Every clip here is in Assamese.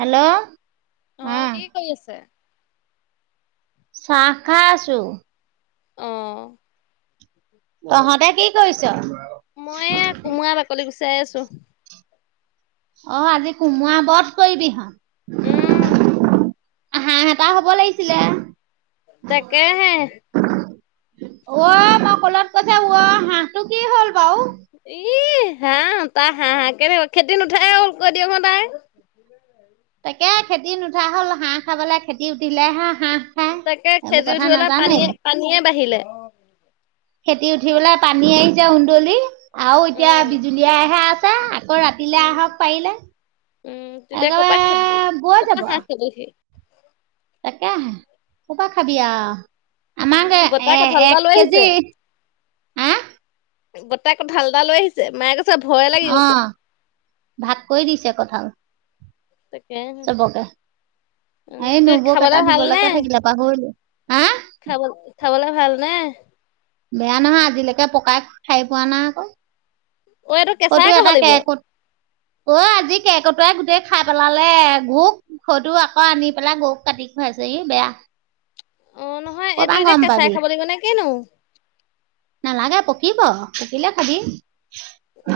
হেল্ল', অ, কি কৰি আছে? চাহ খাই আছো। অ', তহঁতে কি কৰিছ? কুমোৰা বাকলি গুচাই আছো। অ, আজি কোমোৱা বধ কৰিবিহ। উম [unintelligible] আহা হতা হ'ব লাগিছিলে। তাকেহে। অ, মই কলত কৈছে হাঁহটো কি হ'ল বাও। ই, হাঁহ তাই হাঁহ হা কেনেকুৱা খেতি নুঠাই হওল কৈ দিয়ক হ তাই। ন [unintelligible] তাকে খেতি নুঠা হ'ল হাঁহ খাবলৈ খেতি উঠিলে হা হাঁহ খায় তাকে এইবোৰ খেজি কথা উঠিবলৈ নাজানেই পানীয়ে-পানীয়ে বাঢ়িলে। খেতি উঠি পেলাই পানী আহি যা সুন্দলি। আৰু এতিয়া উম বিজুলীয়হে আছে আকৌ ৰাতিলে উম আহক পাৰিলে। উম, তেতিয়া একেবাৰে কপাক খে বৈ কপাক যাব হাঁহ খেদহি। তাকে হে, কৰ পৰা খাবি আও। আমাৰ উম যে বৰ্তাই কঁঠাল এটা এ-এক লৈ আহিছে কেজি হা গোটা কঠাল এটা লৈ আহিছে মায়ে কছে ভয় অ, ভাগ কৰি দিছে কঠাল। তাকে। চবকে উম এই নবৌক খাবলে এটা ভাল দিবলৈকে থাকিলে পাহৰিলো হা খাব-খাবলৈ ভাল নে? বেয়া নহয় আজিলৈকে পকাই খাই পোৱা নাই আকৌ অ এইটো কটো কেঁচাই খাব এটা লাগিব কেই ক অই, আজি কেৰ্কেটুৱাই গোটেই খাই পেলালে, গো ঘৰটো আকৌ আনি পেলাই গৰুক কাটি খুৱাইছেহি বেয়া অ, নহয় ক'ৰপা এইটো এতিয়া গম কেঁচাই পাবি খাব লাগিব নে কিনো। নালাগে পকিব পকিলে খাবি।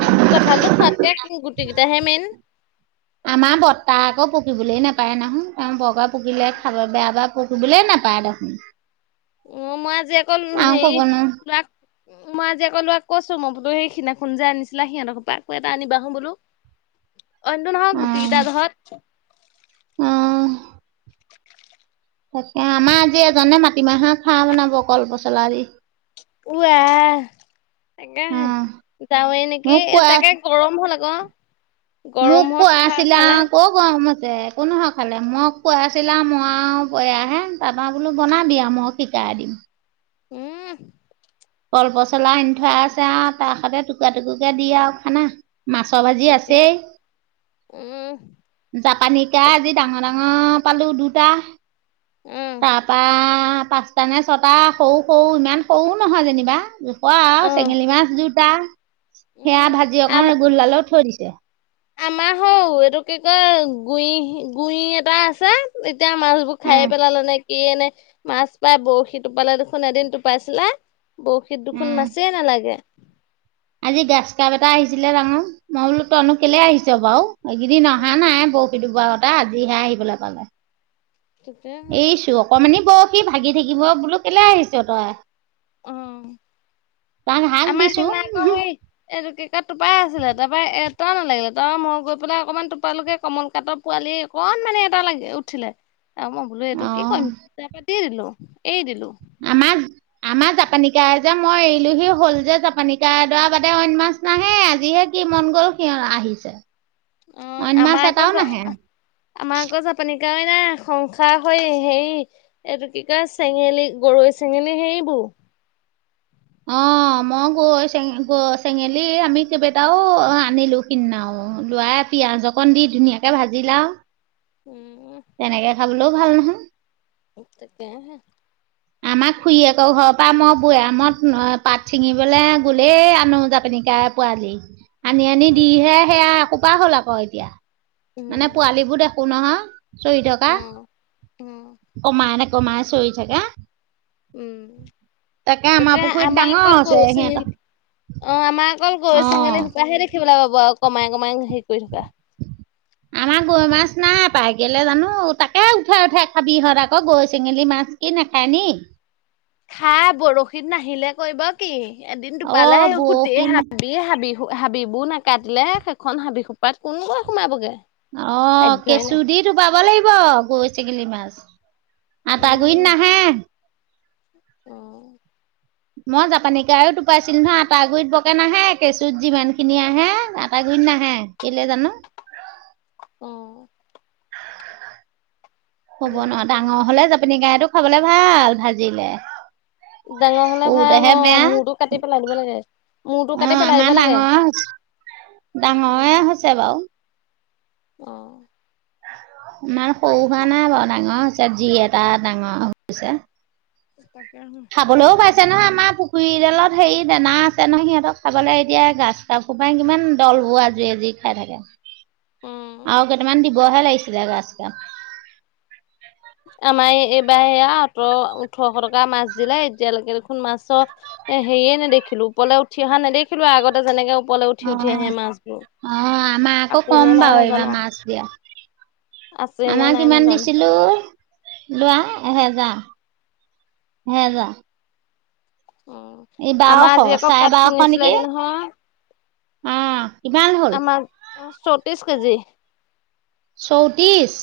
উম, কঠালটো খোৱাতকে গুটি কেইটাহে মেইন। আমাৰ বৰটা আকৌ পকিবলৈ নাপায় নাহয়। তেওঁ বৰকে পকিলে খাব বেয়া পায়। পকিবলে নাপায় দেখোন। অ, মই আজি অকল আৰু হেৰি ক'ব নোৱাৰো টো মই আজি আকৌ লোৰাক কৈছো মই বুলুভেই সিদিনাখন যে আনিছিলা সিহঁতৰ ঘৰৰ পৰা আকৌ এটা অনিবাছোন বোলো। [inaudible] অনটো নহয় গুটি কেইটা ঘৰত। অ। তাকে আমাৰ আজি এজনে মাটিমাহৰ খাৰ বনাব কলপচলাদি। উ আহ তাকে অ হে যাৱেই নেকি মোক এ কোৱা তাকে গৰম হ'ল আক। মোক কৌৱা আছিলা কক গৰম হৈছে একো নহয় খালে ময়ক খোৱাই আছিলা মই আও এয়াহে তা পা বোলো বনাবি আও মক- শিকাই দিম। উম। কলপচলা আনি থোৱা আছে আও তাৰ সতে টুকুৰা টুকুইকে দি আও খানা। মাছৰ ভাজি তাকে আছেই উম জাপানী কা আজি ডাঙৰ ডাঙ- অ পালো দুটা উম তা পা পাঁচ- তানে ছটা সৰু সৰু ইমান সৰুও নহয় যেনিবা জোখোৱা অ আৰু চেঙেলী মাছ দুটা। উম সেয়া ভাজি আম অকণ গোললালো থৈ দিছে। আমাৰ হৌ এইটো কি কয় গুই গুই এটা আছে। এতিয়া মাছবোৰ উম খায়ে পেলালে নে কিয়ে নে মাছ পাই বৰশী টোপালে দেখোন এদিন টোপাইছিলে বৰশ- সি দোখোন উম মাছে নালাগে। আজি গাছকাব এটা আহিছিলে ডাঙ মই বোলো তই কেলে আহিছ বাও এইকেইদিন অহা উম নাই ব- শী দুবাওতে আজিহে আহিবলে পালে। তেতিয়াহে। এই চোৱক- অকমানি বৰশী ভাগি থাকিব বোলো কেলে আহিছ তই। উম, তাক হাক আমাৰ দিছো সিমান ক সেই এইটোক কি কিয় টোপাই আছিলে তা পা এটাও নালাগিলে তাৰ পৰা মই গৈ পেলাই অকমান টোপালোগে কমল কাটপ- পোৱালি অকণ মানে এটা লাগে উঠিলে। বোলো এইটো অ কি কৰিম পিতা পাতি দিলো এৰি দিলো। আমাজ আমাজ জাপানিকাজ- যে মই এৰিলোহি হ'ল যে জাপানিক কা এডৰা বাদে অইন মাছ নাহে, আজিহে কি মন গ'ল সিহঁত আহিছে। অ অইন মাছ আমাৰ এটাও আকৌ নাহে। আমাৰ আকৌ জাপানীৰ কাৱৈ নাই সংসাৰ হৈ সেই এইটো কি কয় চেঙেলী গৰৈ চেঙেলী সেইবোৰ। অ মই গৈ চে চেঙেলী আমি কেইবাটাও আনিলো। কিনাও লোৱাই পিয়াজ অকণ দি ধুনীয়াকে ভাজিলে আও। [unintelligible] তেনেকে খাবলো ভাল নহয়। [unintelligible] তাকে হে। [inaudible] আমাৰ খুহীয়েকৰ ঘৰৰ পৰা মই বৈয়ামত পাত ছিঙিবলৈ গ'লেই আনো জাপেনি কাৱৈ পোৱালি। আনি আনি উম দিহে সেয়া এহোপা হ'ল আক এতিয়া। মানে উম পোৱালীবোৰ দেখো ন, চৰি থকা। অ অ কমাই নে কমাই চৰী থাকে। উম আমাৰ তাকে পুখুৰীত আমাৰ ডাঙৰ অকল হৈছে গৰৈ চেঙেলী। সিহঁতৰ অ আমাৰ অকল গৈ অ'। ছঙেলী শুপাহে দেখিবলে পাব, আৰু কমাই কমাই হেৰি কৰি থকা। [inaudible] আমাৰ গৈ মাছ নাই পাই কেলে জানো, তাকে উঠাই উঠাই খাবিহঁত আকৌ গৰৈ চেঙেলী মাছ। কি নাখায় নি খাই বৰশীত নাহিলে কৈ ব কি? এদিন অ টোপালে গোটেই বৰশী হাবি হাবি হাবিবোৰ নাকাটিলে সেইখন হাবি সোপাত কোন গৈ সোমাবগে। অ সাধ্যই কেঁচু নাই দি টোপাব লাগিব গৈ চেগেলী মাছ। আটা গুৰিত নাহে। অঁ। মই জাপানি কাৱৈ টোপাইছিলো নহয় আটা গুৰিত বকে নাহে, কেঁচুত যিমান খিনি আহে আটা গুৰিত নাহে। কেলে জানো? অঁ। হ'ব জানো ন কেলে ডাঙৰ নাহে, হ'লে জাপানি কাৱৈটো খাবলে ভাল ভাজিলে। ডাঙৰ হ'লে ভাল সৰুতেহে অঁ বেয়া মূৰটো কাটি পেলাই দিব লাগে। মূৰটো অ কাটি পেলাই আমাৰ দিব লাগে। ডাঙৰ হৈছে অ ডাঙৰে হৈছে বাৱ। অঁ। সিমান সৰু হোৱা নাই বাৰু ডাঙৰ হৈছে যি এটা ডাঙৰ হৈছে। তাকে খাবলৈও পাইছে নহয় আমাৰ পুখুৰীদালত হেৰী দানা আছে নহয় সিহঁতক খাবলে এতিয়া গ্ৰাছ তাৰ সোপাই কিমান দলবোৰ আজুৰি আজুৰি খাই থাকে। আৰু কেইটামান দিবহে লাগিছিলে গ্ৰাছ কাপ। আমাৰ এই এইবাৰ এয়া সোতৰ ওঠৰশ টকা মাছ দিলে এতিয়ালৈকে দেখোন মাছ এ হেৰীয়ে নেদেখিলো ওপৰলে উঠি অহা নেদেখিলোৱে আৰু আগতে যেনেকে ওপৰলে উঠি উঠি অহ, আহে মাছবোৰ। অঁ আমাৰ আকৌ আছে নে কম নাই বাও এইবাৰ নাজানো, মাছ দিয়া। আছে নে আমাৰ নাই কিমান নাজানো, দিছিলোঁ? লোৱা এহেজাৰ এহেজা। উম, বাৰশ আমাৰ আজি আকৌ চাৰে পাত ছিঙি ছিলেগে নহয়। অঁ। আমাক অঁ চৌত্ৰিছ কেজি। চৌত্ৰিছ?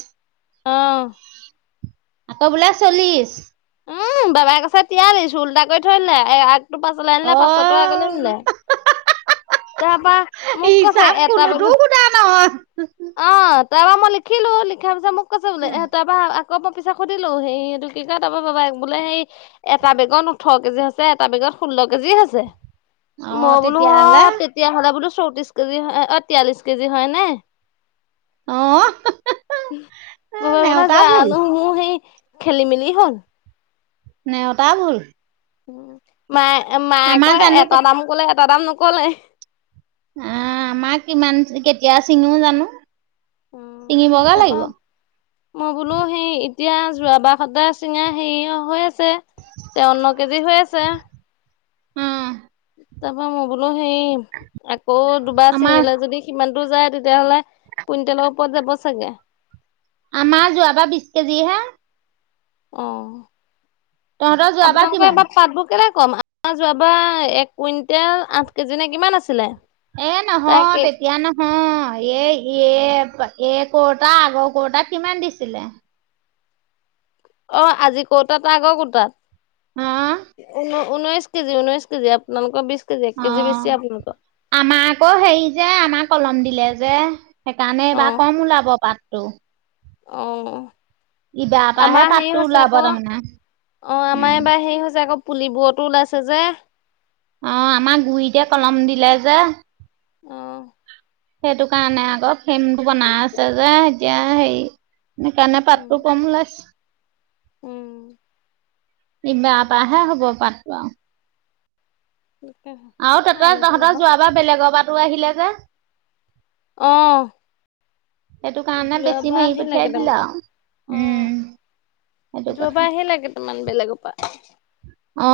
অঁ। আকৌ বোলে চল্লিশ। উম বাবাই কৈছে টিয়ালিছ উল্টা কৰি থৈ দিলে। এই তো পাছলে আনিলে অ পাছৰটো আগলে নিলে। তাপা মোক কৈছে হিচাপ এটা বেগত কোনোতো সোধা নহয় অঁ তাৰপৰা মই লিখিলোঁ লিখা পিছত মোক কৈছে বোলে এহ তা পা আকৌ মই পিছত সুধিলো সেই এইটো কি কয়? তাপা বাবাই বোলে সেই এটা বেগত ওঠৰ কেজি হৈছে এটা বেগত ষোল্ল কেজি হৈছে। অ মই বোলো তেতিয়াহ'লে অঁ তেতিয়াহ'লে বোলো চৌত্ৰিছ কেজি হয় অঁ তিয়াল্লিশ কেজি হয়নে? অ উমহ, আ, মই ভাবিলো যে নেওতা ভুল জানো মোৰ সেই খেলি মেলি হ'ল। নেওতা ভুল। উম, মায়ে মায়ে আমাৰ কয় জানো এটা কে দাম ক'লে এটা দাম নক'লে। এ আমাৰ কিমান কেতিয়া ছিঙিব জানো? উম, উম ছিঙিবগে তাপা। লাগিব মই বোলো সেই এতিয়া যোৱাবা হওঁতে ছিঙা হেৰী হৈ আছে। তেৱন্ন কেজি হৈ আছে। উমহ। তাপা মই বোলো সেই আকৌ দুবাৰ আমাৰ ছিঙিলে যদি কিমান দূৰ যায় তেতিয়াহ'লে কুইন্তেলৰ ওপৰত যাব চাগে। আমাৰ যোৱাবাৰ বিছ কেজি হে। অহ, তহঁতৰ যোৱাবাৰ আপোনালোকৰ কিমান এবাৰ পাতবোৰ কেলে কম? আমাৰ যোৱাবা এক কুইন্তেল আঠ কেজি নে কিমান আছিলে। এ নহয় তাকে তেতিয়া নহ নহয় এই ইয়ে এই কোৱতা আগৰ কোৱতা কিমান দিছিলে? অঁ আজি কোৱতা তাৰ আগৰ কোৱতাত? অ ঊন ঊনৈছ কেজি ঊনৈছ কেজি আপালোকৰ বিছ অ আমাৰ আকৌ হেৰি যে আমাৰ কলম দিলে যে। সেইকাৰণে এইবা কম ওলাব পাতটো। অ, অ। ইবাৰ পৰাহে আমাৰ হেই পাতটো হৈছে ওলাব আকৌ, তাৰমানে অ আমাৰ উম এইবাৰ হেই হৈছে আকৌ। পুলিবোৰতো ওলাইছে যে। অ আমাৰ গুইটে কলম দিলে যে। অ। সেইটো কাৰণে আকৌ ফেমটো বনাই আছে যে এতিয়া হেই সেকাৰণে উম পাতটো কম ওলাইছে। উম। ইবাপাহে হ'ব পাতটো আও। [unintelligible] আৰু তাতে আলু এটা লৈ তহঁতৰ আহক যোৱাবাৰ বেলেগৰ পাতো আহিলে যে। অ। সেইটো কাৰণে বেছি যোৱাবাৰ মাৰি আহিলে পঠিয়াই দিলে কেটামান, আৰু উম, সেইটো অ। কথা যোৱাবাৰ আহিলে কেটামান বেলেগৰ পা। অ।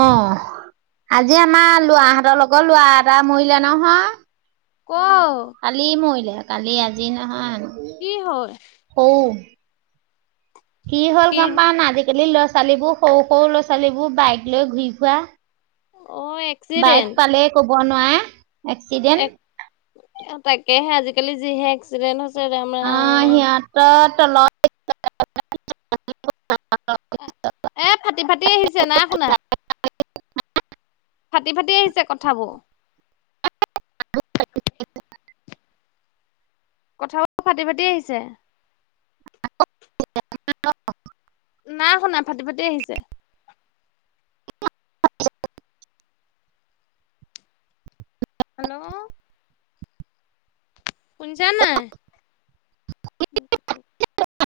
আজি আমাৰ ল'ৰাহঁতৰ লগৰ ল'ৰা এটা মৰিলে নহয়। ক কালি মৰিলে, কালি, আজি নহয়। কি হয়? সৌ কি হ'ল গম পা না আজি-কালি ল'ৰা ছোৱালীবোৰ সৰু সৰু ল'ছালীবোৰ বাইক লৈ ঘূৰি ফুৰা অ বাইক এক্সিডেণ্ট পালেই ক'ব নোৱাৰে এক এক্সিডেণ্ট। তাকেহে আজি-কালি যিহে এক্সিডেণ্ট হৈছে ৰাম! ৰাম! ত তলত এ ফাটি-ফাটি আহিছে নাই শুনা। ফাটি-ফাটি আহিছে কথাবোৰ। কথাবোৰ ফাটি-ফাটি আহিছে। [unintelligible] নাই শুনা, ফাটি-ফাটি আহিছে। হেল্লও। শুনছা নাই? [unintelligible]